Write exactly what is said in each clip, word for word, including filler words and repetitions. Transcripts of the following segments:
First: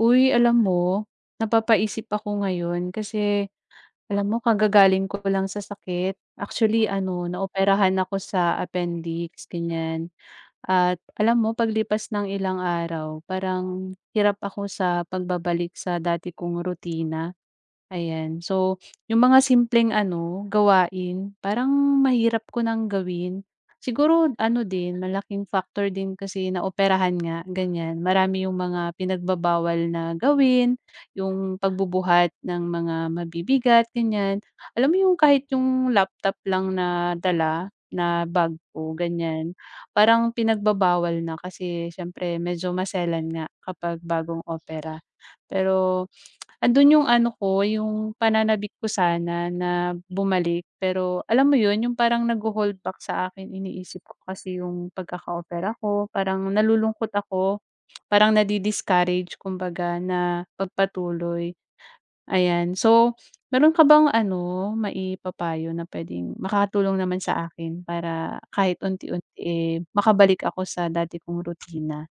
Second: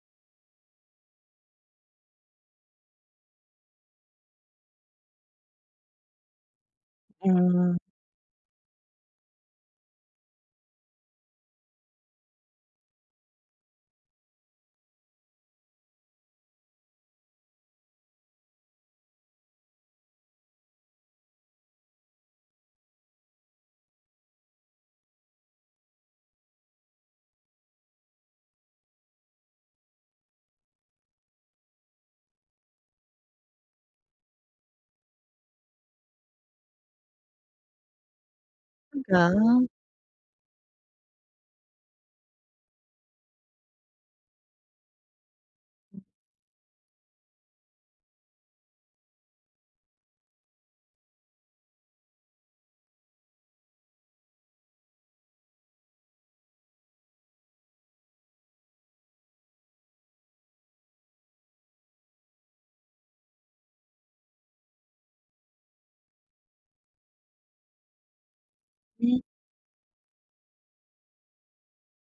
Uy, alam mo, napapaisip ako ngayon kasi alam mo kagagaling ko lang sa sakit. Actually ano, Hmm, naoperahan ako sa appendix, ganyan. At alam mo paglipas ng ilang araw parang hirap ako sa pagbabalik sa dati kong rutina. Ayan. So, yung mga simpleng ano, gawain, parang mahirap ko nang gawin. Siguro ano din, malaking factor din kasi naoperahan nga, ganyan. Marami yung mga pinagbabawal na gawin, yung pagbubuhat ng mga mabibigat, ganyan. Alam mo yung kahit yung laptop lang na dala, na bag ko, talaga? ganyan. Parang pinagbabawal na kasi syempre medyo maselan nga kapag bagong opera. Pero andun yung ano ko, yung pananabik ko sana na bumalik, pero alam mo yun, yung parang nagho-hold back sa akin, iniisip ko kasi yung pagkaka-opera ko, parang nalulungkot ako, parang nadi-discourage kumbaga na pagpatuloy, ayan. So, meron ka bang ano, maipapayo na puwedeng makatulong naman sa akin para kahit Hmm, unti-unti, eh, makabalik ako sa dati kong rutina?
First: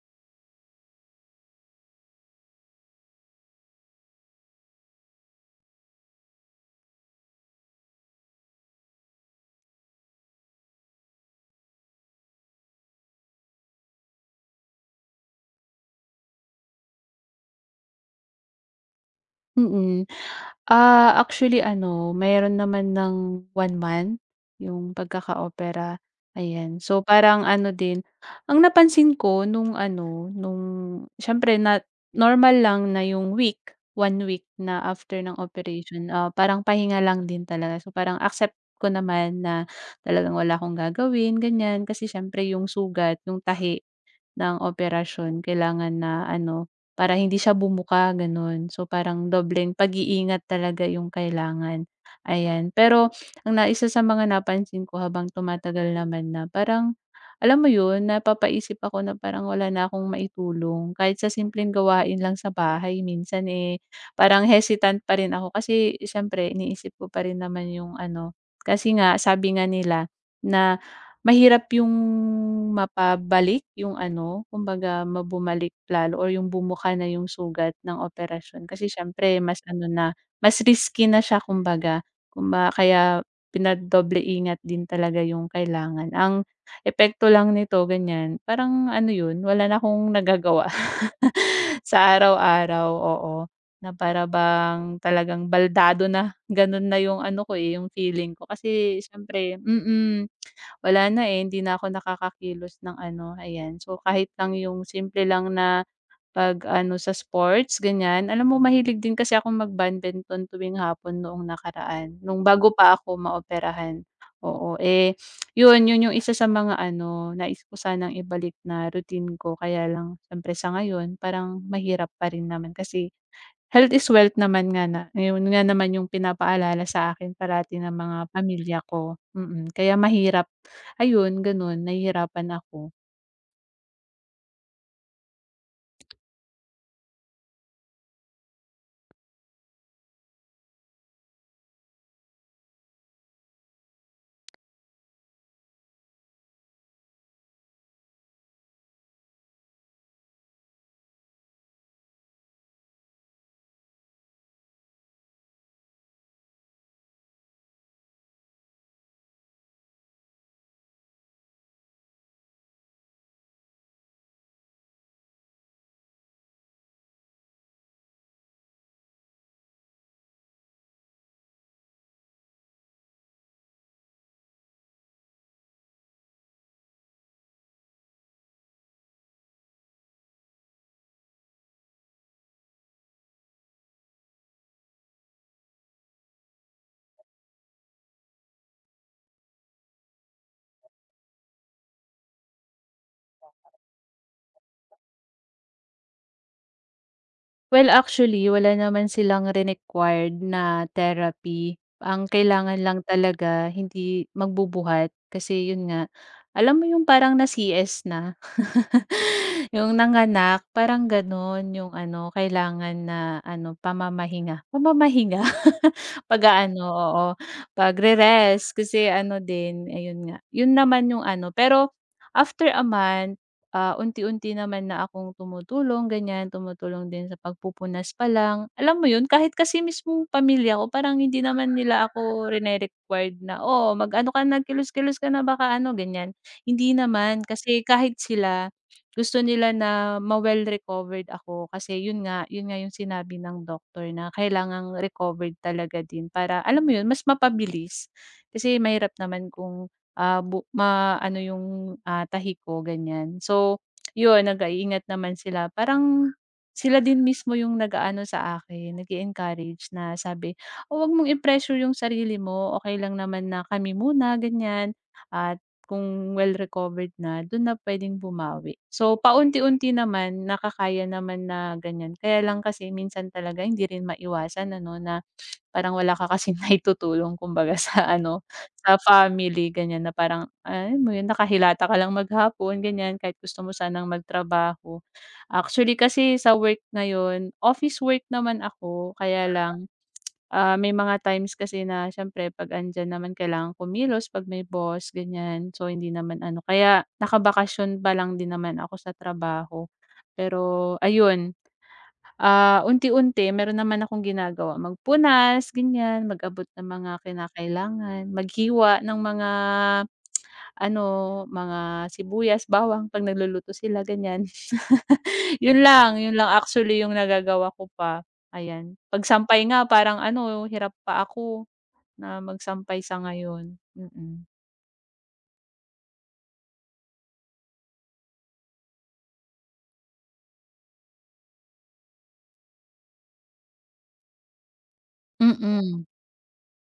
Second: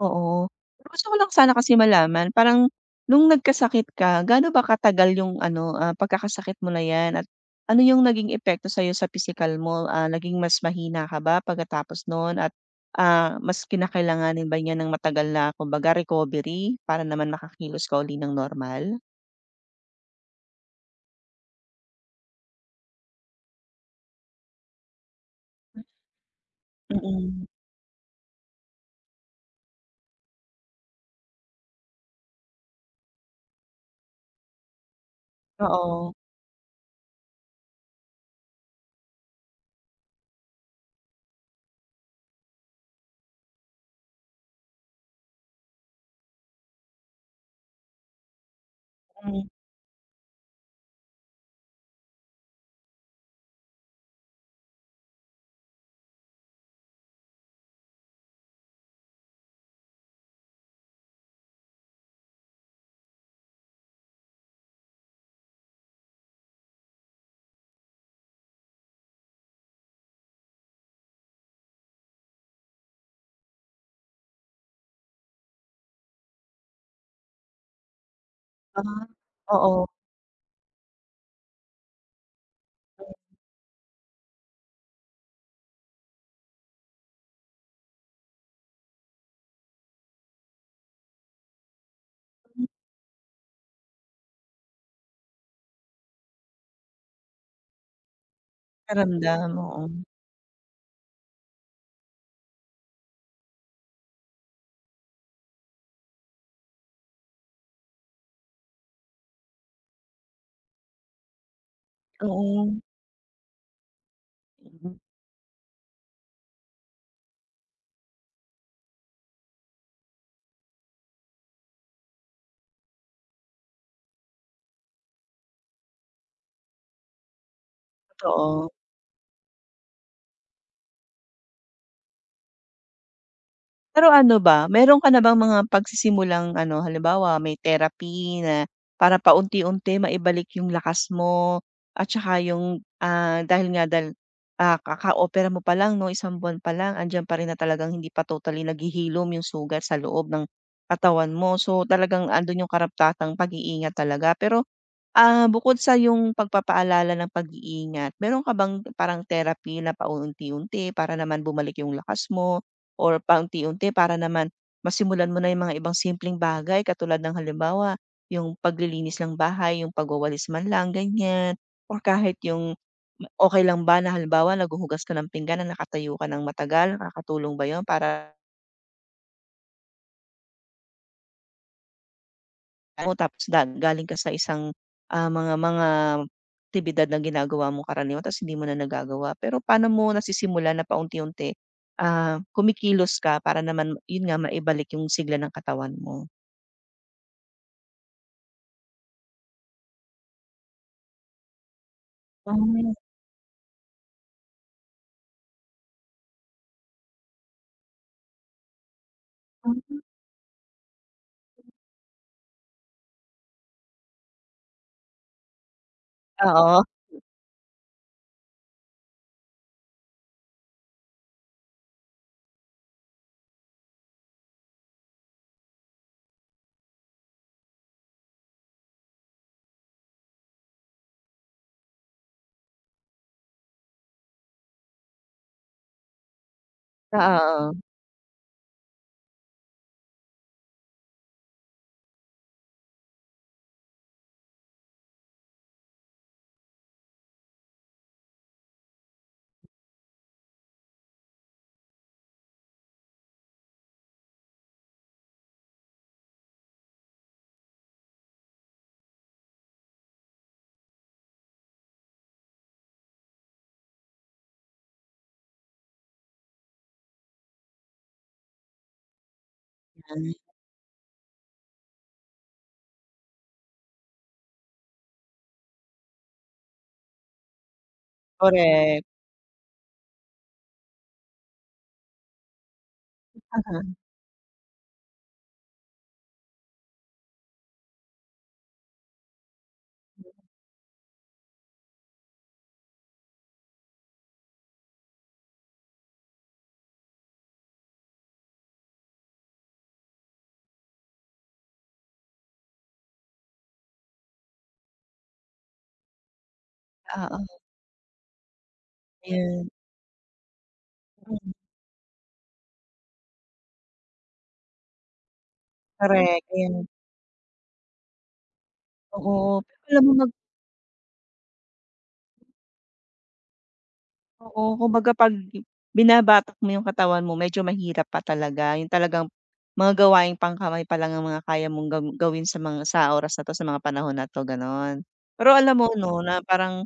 oo. Pero gusto ko lang sana kasi malaman parang nung nagkasakit ka gaano ba katagal yung ano, ah, pagkakasakit mo na 'yan at ano yung naging epekto sa'yo sa pisikal mo? Ah, naging mas mahina ka ba pagkatapos nun at, ah, mas kinakailanganin ba niya ng matagal na kumbaga recovery para naman makakilos ka uli ng normal? Mm. Ah, actually ano, mayroon naman ng one month yung pagkaka-opera, ayan. So, Mm, parang ano din, ang napansin ko nung ano, nung siyempre na normal lang na yung week, one week na after ng operation, oo. ah, parang pahinga lang din talaga. So, parang accept ko naman na talagang wala akong gagawin, ganyan. Kasi siyempre yung sugat, yung tahi ng operasyon kailangan na ano, para hindi siya bumuka gano'n. So, parang Hmm, dobleng pag-iingat talaga yung kailangan, ayan. Pero ang na isa sa mga napansin ko habang tumatagal naman na parang, alam mo yun, napapaisip ako na parang wala na akong maitulong. Kahit sa simpleng gawain lang sa bahay minsan, eh, parang hesitant pa rin ako kasi siyempre iniisip ko pa rin naman yung ano, kasi nga sabi nga nila na mahirap yung mapabalik yung ano, kumbaga ma bumalik lalo or yung bumuka na yung sugat ng operasyon kasi ah, siyempre mas oo. ano na, mas risky na siya kumbaga. Kumba kaya pinadoble ingat din talaga yung kailangan. Ang epekto lang nito ganyan, parang ano yun, wala na akong nagagawa. Sa Hmm, araw-araw, oo. Na para bang talagang baldado na, gano'n na 'yung ano ko, eh, 'yung feeling ko. Kasi siyempre oo. mm, wala na, eh, hindi na ako nakakakilos ng ano, ayan. So, kahit lang 'yung simple lang na pag-ano sa sports, ganyan Alam mo mahilig din kasi akong mag-badminton tuwing hapon noong nakaraan, nung bago Oo, pa ako maoperahan, oo. mm, Eh yun, yun yung isa sa mga ano, nais ko sanang ibalik na routine ko kaya lang siyempre sa ngayon parang mahirap pa rin naman kasi health is wealth naman nga na yun nga naman yung pinapaalala sa akin parati ng mga totoo. pamilya ko, mm. Kaya mahirap, ayun ganun nahihirapan ako. Pero ano ba, meron ka na bang mga pagsisimulang ano, halimbawa may therapy na para paunti-unti maibalik yung lakas mo at saka yung, ah, dahil nga dahil, ah, kakaopera mo pa lang 'no, isang buwan pa lang andiyan pa rin na talagang hindi pa totally naghihilom yung sugat sa loob ng katawan mo. So, talagang andun yung karapatang pag-iingat talaga. Pero Ah, bukod sa yung pagpapaalala ng pag-iingat, meron ka bang parang therapy na paunti-unti para naman bumalik yung lakas mo or paunti-unti para naman masimulan mo na yung mga ibang simpleng bagay katulad ng halimbawa, yung paglilinis ng bahay, yung pagwawalis man lang, ganyan, or kahit yung okay lang ba na halimbawa naghuhugas ka ng pinggan na nakatayo ka ng matagal, nakakatulong ba yun para mo tapos da galing ka sa isang, ah, mga mga aktibidad na ginagawa mo karaniwan tapos hindi mo na nagagawa. Pero paano mo nasisimulan na paunti-unti, ah, kumikilos ka para naman yun nga maibalik yung sigla ng katawan mo? Well, actually wala naman silang re-required na therapy, ang kailangan Ay, lang talaga hindi magbubuhat kasi yun nga, alam mo yung parang na-C S na? Ah, Yung hmm. nanganak parang gano'n yung ano kailangan na ano pamamahinga, pamamahinga Oo, pag-aano, oo, pagre-rest kasi ano din ayun nga, yun naman yung ano. Pero after a month, ah, unti-unti naman na akong tumutulong ganyan, tumutulong din sa pagpupunas pa lang. Alam mo yun kahit kasi mismong pamilya ko parang hindi naman nila ako rine-required na, "Oh, mag-ano ka na, kilos-kilos ka na baka ano," ganyan. Hindi naman oo. kasi kahit sila gusto nila na ma-well recovered ako kasi yun nga, yun nga yung sinabi ng doktor na kailangang recovered talaga din para alam mo yun, mas mapabilis. Kasi mahirap naman kung, ah, bu ma-ano yung, ah, tahi ko ganyan. So, yun nag-iingat naman sila. Parang sila din mismo yung nag-aano sa akin, nag encourage na sabi, "Oh, 'wag mong i-pressure yung sarili mo, okay lang naman na kami muna," ganyan at kung well recovered na, dun na puwedeng bumawi. So, paunti-unti Yan. naman nakakaya naman na ganyan. Kaya lang kasi minsan talaga hindi rin maiwasan ano, na parang wala ka kasing naitutulong kumbaga sa ano, sa Correct. family ganyan na parang, alam mo yun, nakahilata ka lang maghapon ganyan kahit gusto mo Aha. sanang magtrabaho. Actually kasi sa work ngayon, office work naman ako, kaya lang Ah, may mga times kasi na siyempre 'pag andiyan naman kailangan kumilos 'pag may boss, ganyan. So, hindi naman ano kaya nakabakasyon pa lang din naman ako sa trabaho. Pero ayun, ah, unti-unti meron naman akong ginagawa, magpunas, ganyan, mag-abot ng mga Oo, kinakailangan, maghiwa ng mga ayan. ano, Mm, mga sibuyas, bawang 'pag nagluluto sila, ganyan. Yun lang, yun correct, lang ayan. actually yung nagagawa ko pa, ayan. 'Pag Oo, sampay nga pero alam parang mo. ano hirap pa ako na magsampay sa ngayon, mm. Oo, kumbaga 'pag binabatak mo yung katawan mo medyo mahirap pa talaga, yung talagang mga gawaing pangkamay pa lang ang mga kaya mong gaw gawin sa mga sa oras na 'to, sa mga panahon na 'to, gano'n. Pero alam mo Mm, 'no, na parang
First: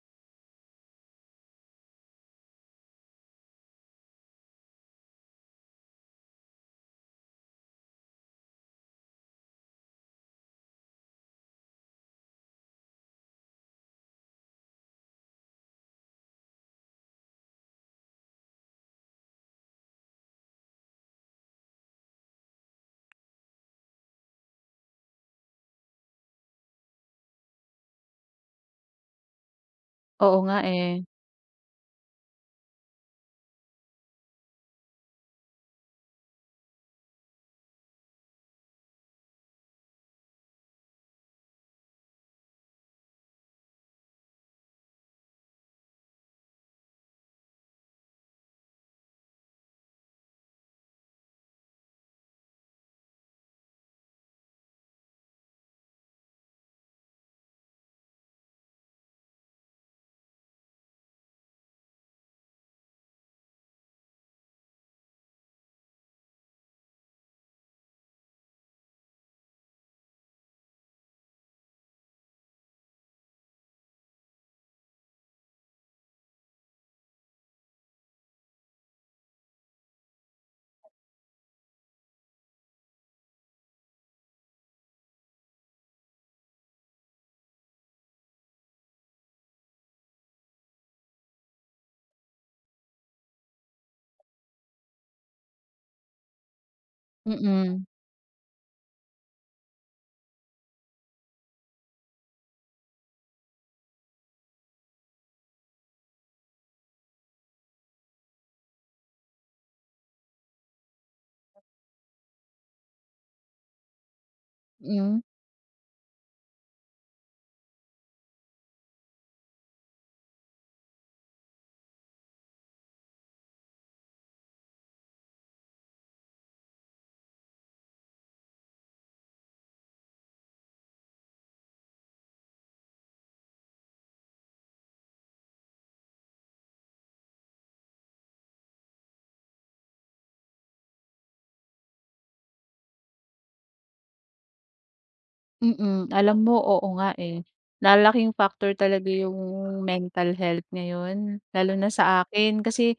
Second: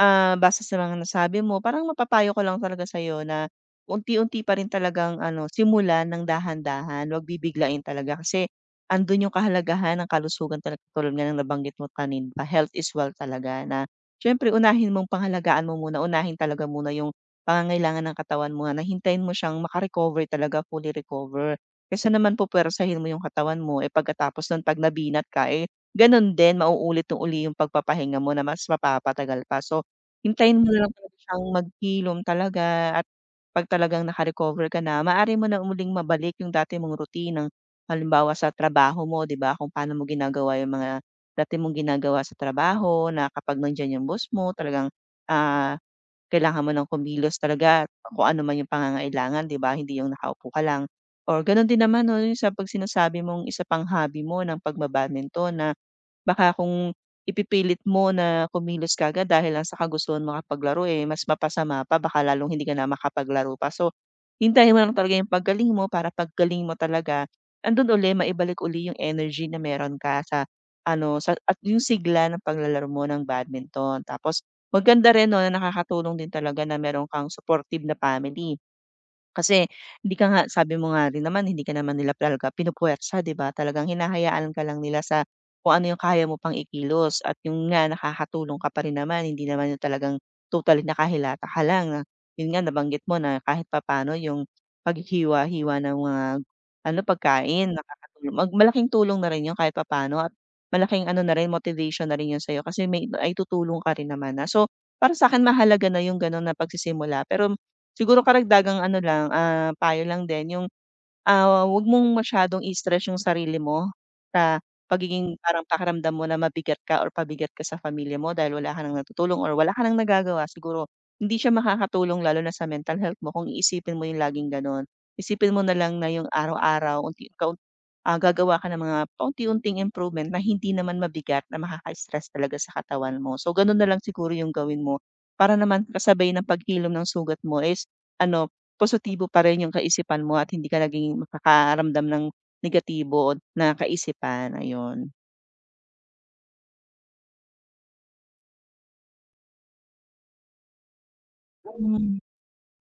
Ah, base sa mga nasabi mo parang mapapayo ko lang talaga sa'yo na unti-unti pa rin talagang ano, simulan ng dahan-dahan, huwag bibiglain talaga kasi andun yung kahalagahan ng kalusugan talaga tulad nga ng nabanggit mo kanin pa health is wealth talaga na siyempre unahin mong pangalagaan mo muna, unahin talaga muna yung pangangailangan ng katawan mo na hintayin mo siyang maka talaga, fully recover. Kesa naman pupuwersahin mo yung katawan mo, eh, pagkatapos nun 'pag nabinat ka, eh, ganun din mauulit uli yung pagpapahinga mo na mas mapapatagal pa. So, oo nga hintayin mo na eh, lang talaga siyang maghilom talaga at 'pag talagang naka-recover ka na, maaari mo na muling mabalik yung dati mong routine ng halimbawa sa trabaho mo, 'di ba, kung paano mo ginagawa yung mga dati mong ginagawa sa trabaho na kapag nandiyan yung boss mo talagang, ah, kailangan mo ng kumilos talaga kung ano man yung pangangailangan, 'di ba, hindi yung nakaupo ka lang. Or gano'n din naman 'no, yung sa 'pag sinasabi mong isa pang hobby mo ng pagba-badminton na baka kung ipipilit mo na kumilos kaagad dahil lang sa kagustuhan makapaglaro, eh, mas mapasama pa baka lalong hindi ka na makapaglaro pa. So, hintayin mo lang talaga yung paggaling mo para paggaling mo talaga andun uli maibalik uli yung energy na meron ka sa ano sa at yung sigla ng paglalaro mo ng badminton. Tapos maganda rin 'no na nakakatulong din talaga na meron kang supportive na family. Kasi hindi ka nga sabi mo nga rin naman hindi ka naman nila talaga pinupuwersa 'di ba? Talagang hinahayaan ka lang nila sa kung ano yung kaya mo pang ikilos at yung nga nakakatulong ka pa rin naman, hindi naman yung talagang totally nakahilata ka lang na yun nga nabanggit mo na kahit papaano yung paghiwa hiwa ng mga ano, pagkain mm, nakakatulong mag malaking tulong na rin yun kahit papaano at malaking ano na rin motivation na rin yun sa'yo kasi may naitutulong ka rin naman na. So, para sa akin mahalaga na yung gano'n na pagsisimula pero siguro karagdagang ano lang, ah, payo lang din, yung ah, wag mong masyadong i-stress yung sarili mo sa hmm. pagiging parang pakiramdam mo na mabigat ka or pabigat ka sa pamilya mo dahil wala ka ng natutulong or wala ka ng nagagawa, siguro hindi siya makakatulong lalo na sa mental health mo kung iisipin mo yung laging gano'n. Isipin mo na lang na yung araw-araw unti kaun ah, gagawa ka ng mga paunti-unting improvement na hindi naman mabigat na makaka-stress talaga sa katawan mo. So, gano'n na lang siguro yung gawin mo para naman kasabay ng paghilom ng sugat mo is ano positibo pa rin yung kaisipan mo at hindi ka naging makakaramdam ng negatibo na kaisipan, ayun. Mm, alam mo, oo nga, eh. Lalaking factor talaga yung mental health ngayon, lalo na Hmm, sa akin. Kasi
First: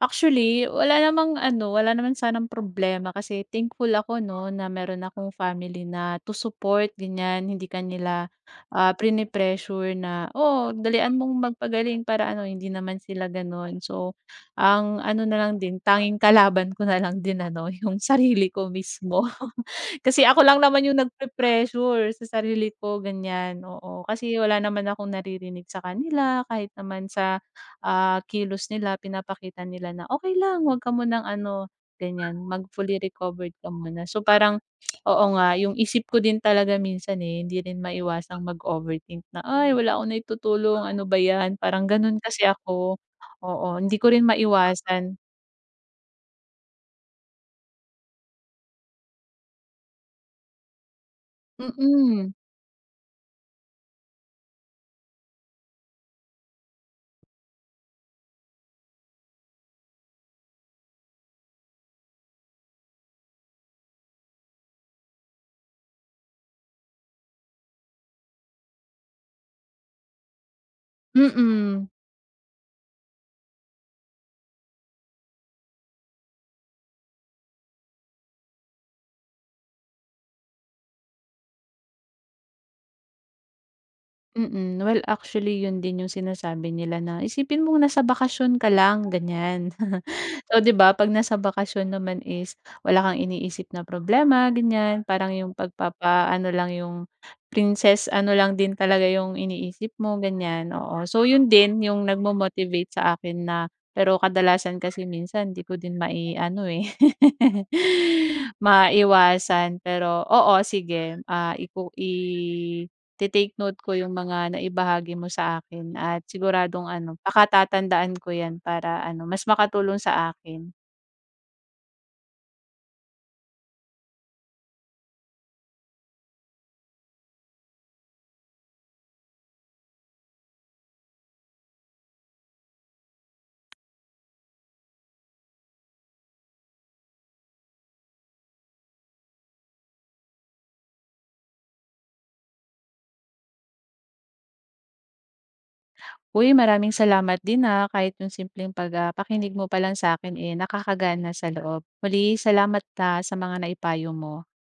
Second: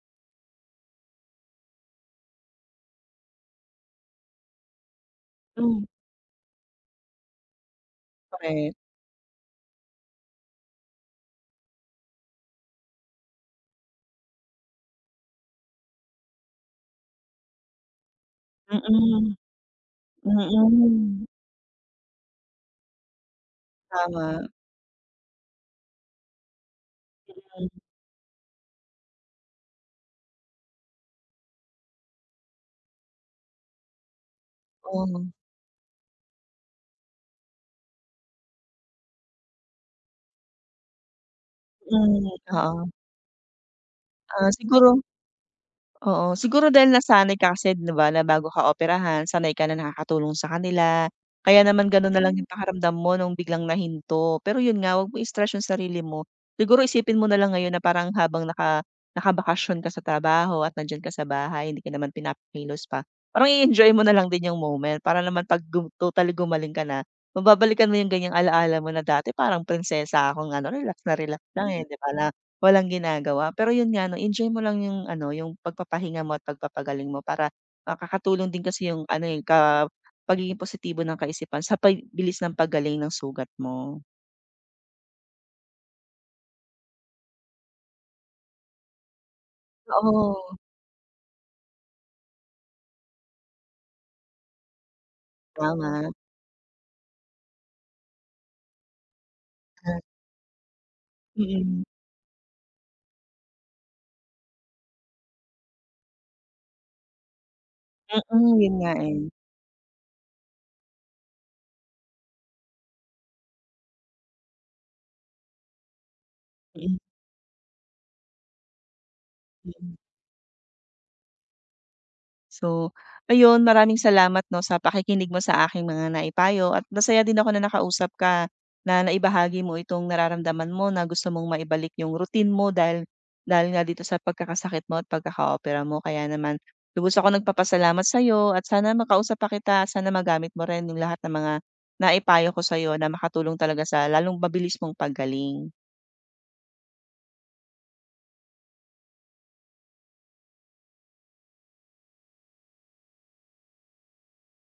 actually, wala namang ano, wala naman sanang problema kasi thankful ako 'no, na meron akong family hmm, na to support, ganyan. Hindi kanila nila, korek. ah, prine-pressure na, "Oh, dalian mong magpagaling para ano." Hindi naman sila gano'n. So, ang ano na lang din, tanging kalaban ko na lang din ano, yung sarili ko mismo. Mm, Kasi ako lang naman yung mm, nagpe-pressure sa sarili ko, ganyan, oo. Kasi tama, wala naman akong naririnig sa kanila kahit naman sa, hmm, ah, kilos nila pinapakita nila na, okay lang, 'wag ka munang ano, ganyan, mag fully recovered ka muna." So, parang oo, oo nga, yung isip ko din talaga minsan, eh, hindi rin maiwasang mag-overthink na, "Ay, wala akong naitutulong, ano ba 'yan?" Parang gano'n hmm, kasi oo. ako, oo. Hindi ko rin Ah, siguro. maiwasan. Oo, siguro dahil nasanay ka kasi 'di ba na bago ka operahan sanay ka na nakakatulong sa kanila, kaya naman gano'n na Mm, lang, hmm, yung pakiramdam mo nung biglang nahinto. Pero yun nga, 'wag mo i-stress yung sarili mo. Siguro isipin mo na lang ngayon na parang habang naka nakabakasyon ka sa trabaho at nandiyan ka sa bahay, hindi ka naman pinapakilos pa, parang i-enjoy mo na lang din yung moment para naman 'pag gum totally gumaling ka na, mababalikan mo yung ganyang ala mo na dati parang prinsesa akong ano, relax na relax lang, eh, mm. 'di ba na walang ginagawa, pero yun nga 'no, enjoy mo lang yung ano, yung pagpapahinga mo at pagpapagaling mo para makakatulong din kasi yung ano, eh, ka pagiging positibo ng kaisipan sa pagbilis ng paggaling ng sugat mo. Mm. Well, actually yun din yung sinasabi nila na isipin mong nasa bakasyon ka lang, ganyan. Oo, So, 'di ba 'pag nasa bakasyon naman is wala kang iniisip na problema, ganyan. Parang yung tama. pagpapa ano lang yung princess ano lang din talaga yung iniisip Ah. mo, ganyan, oo. So, yun din Mm, yung nagmo-motivate sa akin na pero kadalasan kasi minsan 'di ko din mai-ano, eh, mm, yun nga, eh. maiwasan. Pero oo, sige, ah, iku i te note ko yung mga naibahagi mo sa akin at siguradong Mm, ano, pakatatandaan ko yan para ano, mas makatulong mm. sa akin. So, ayun maraming salamat 'no, sa pakikinig mo sa aking mga naipayo at masaya din ako na nakausap ka, na naibahagi mo itong nararamdaman mo na gusto mong maibalik yung routine mo dahil dahil nga dito sa pagkakasakit mo at pagkakaopera mo. Kaya naman lubos akong nagpapasalamat sa'yo at sana makausap pa kita, sana magamit mo rin yung lahat ng mga naipayo ko sa sa'yo na makatulong talaga sa lalong mabilis mong paggaling. Uy, maraming salamat din, ah, kahit yung simpleng pag, ah, pakinig mo pa lang sa akin eh, nakakagaan sa loob. Muli salamat, ah, sa mga naipayo mo.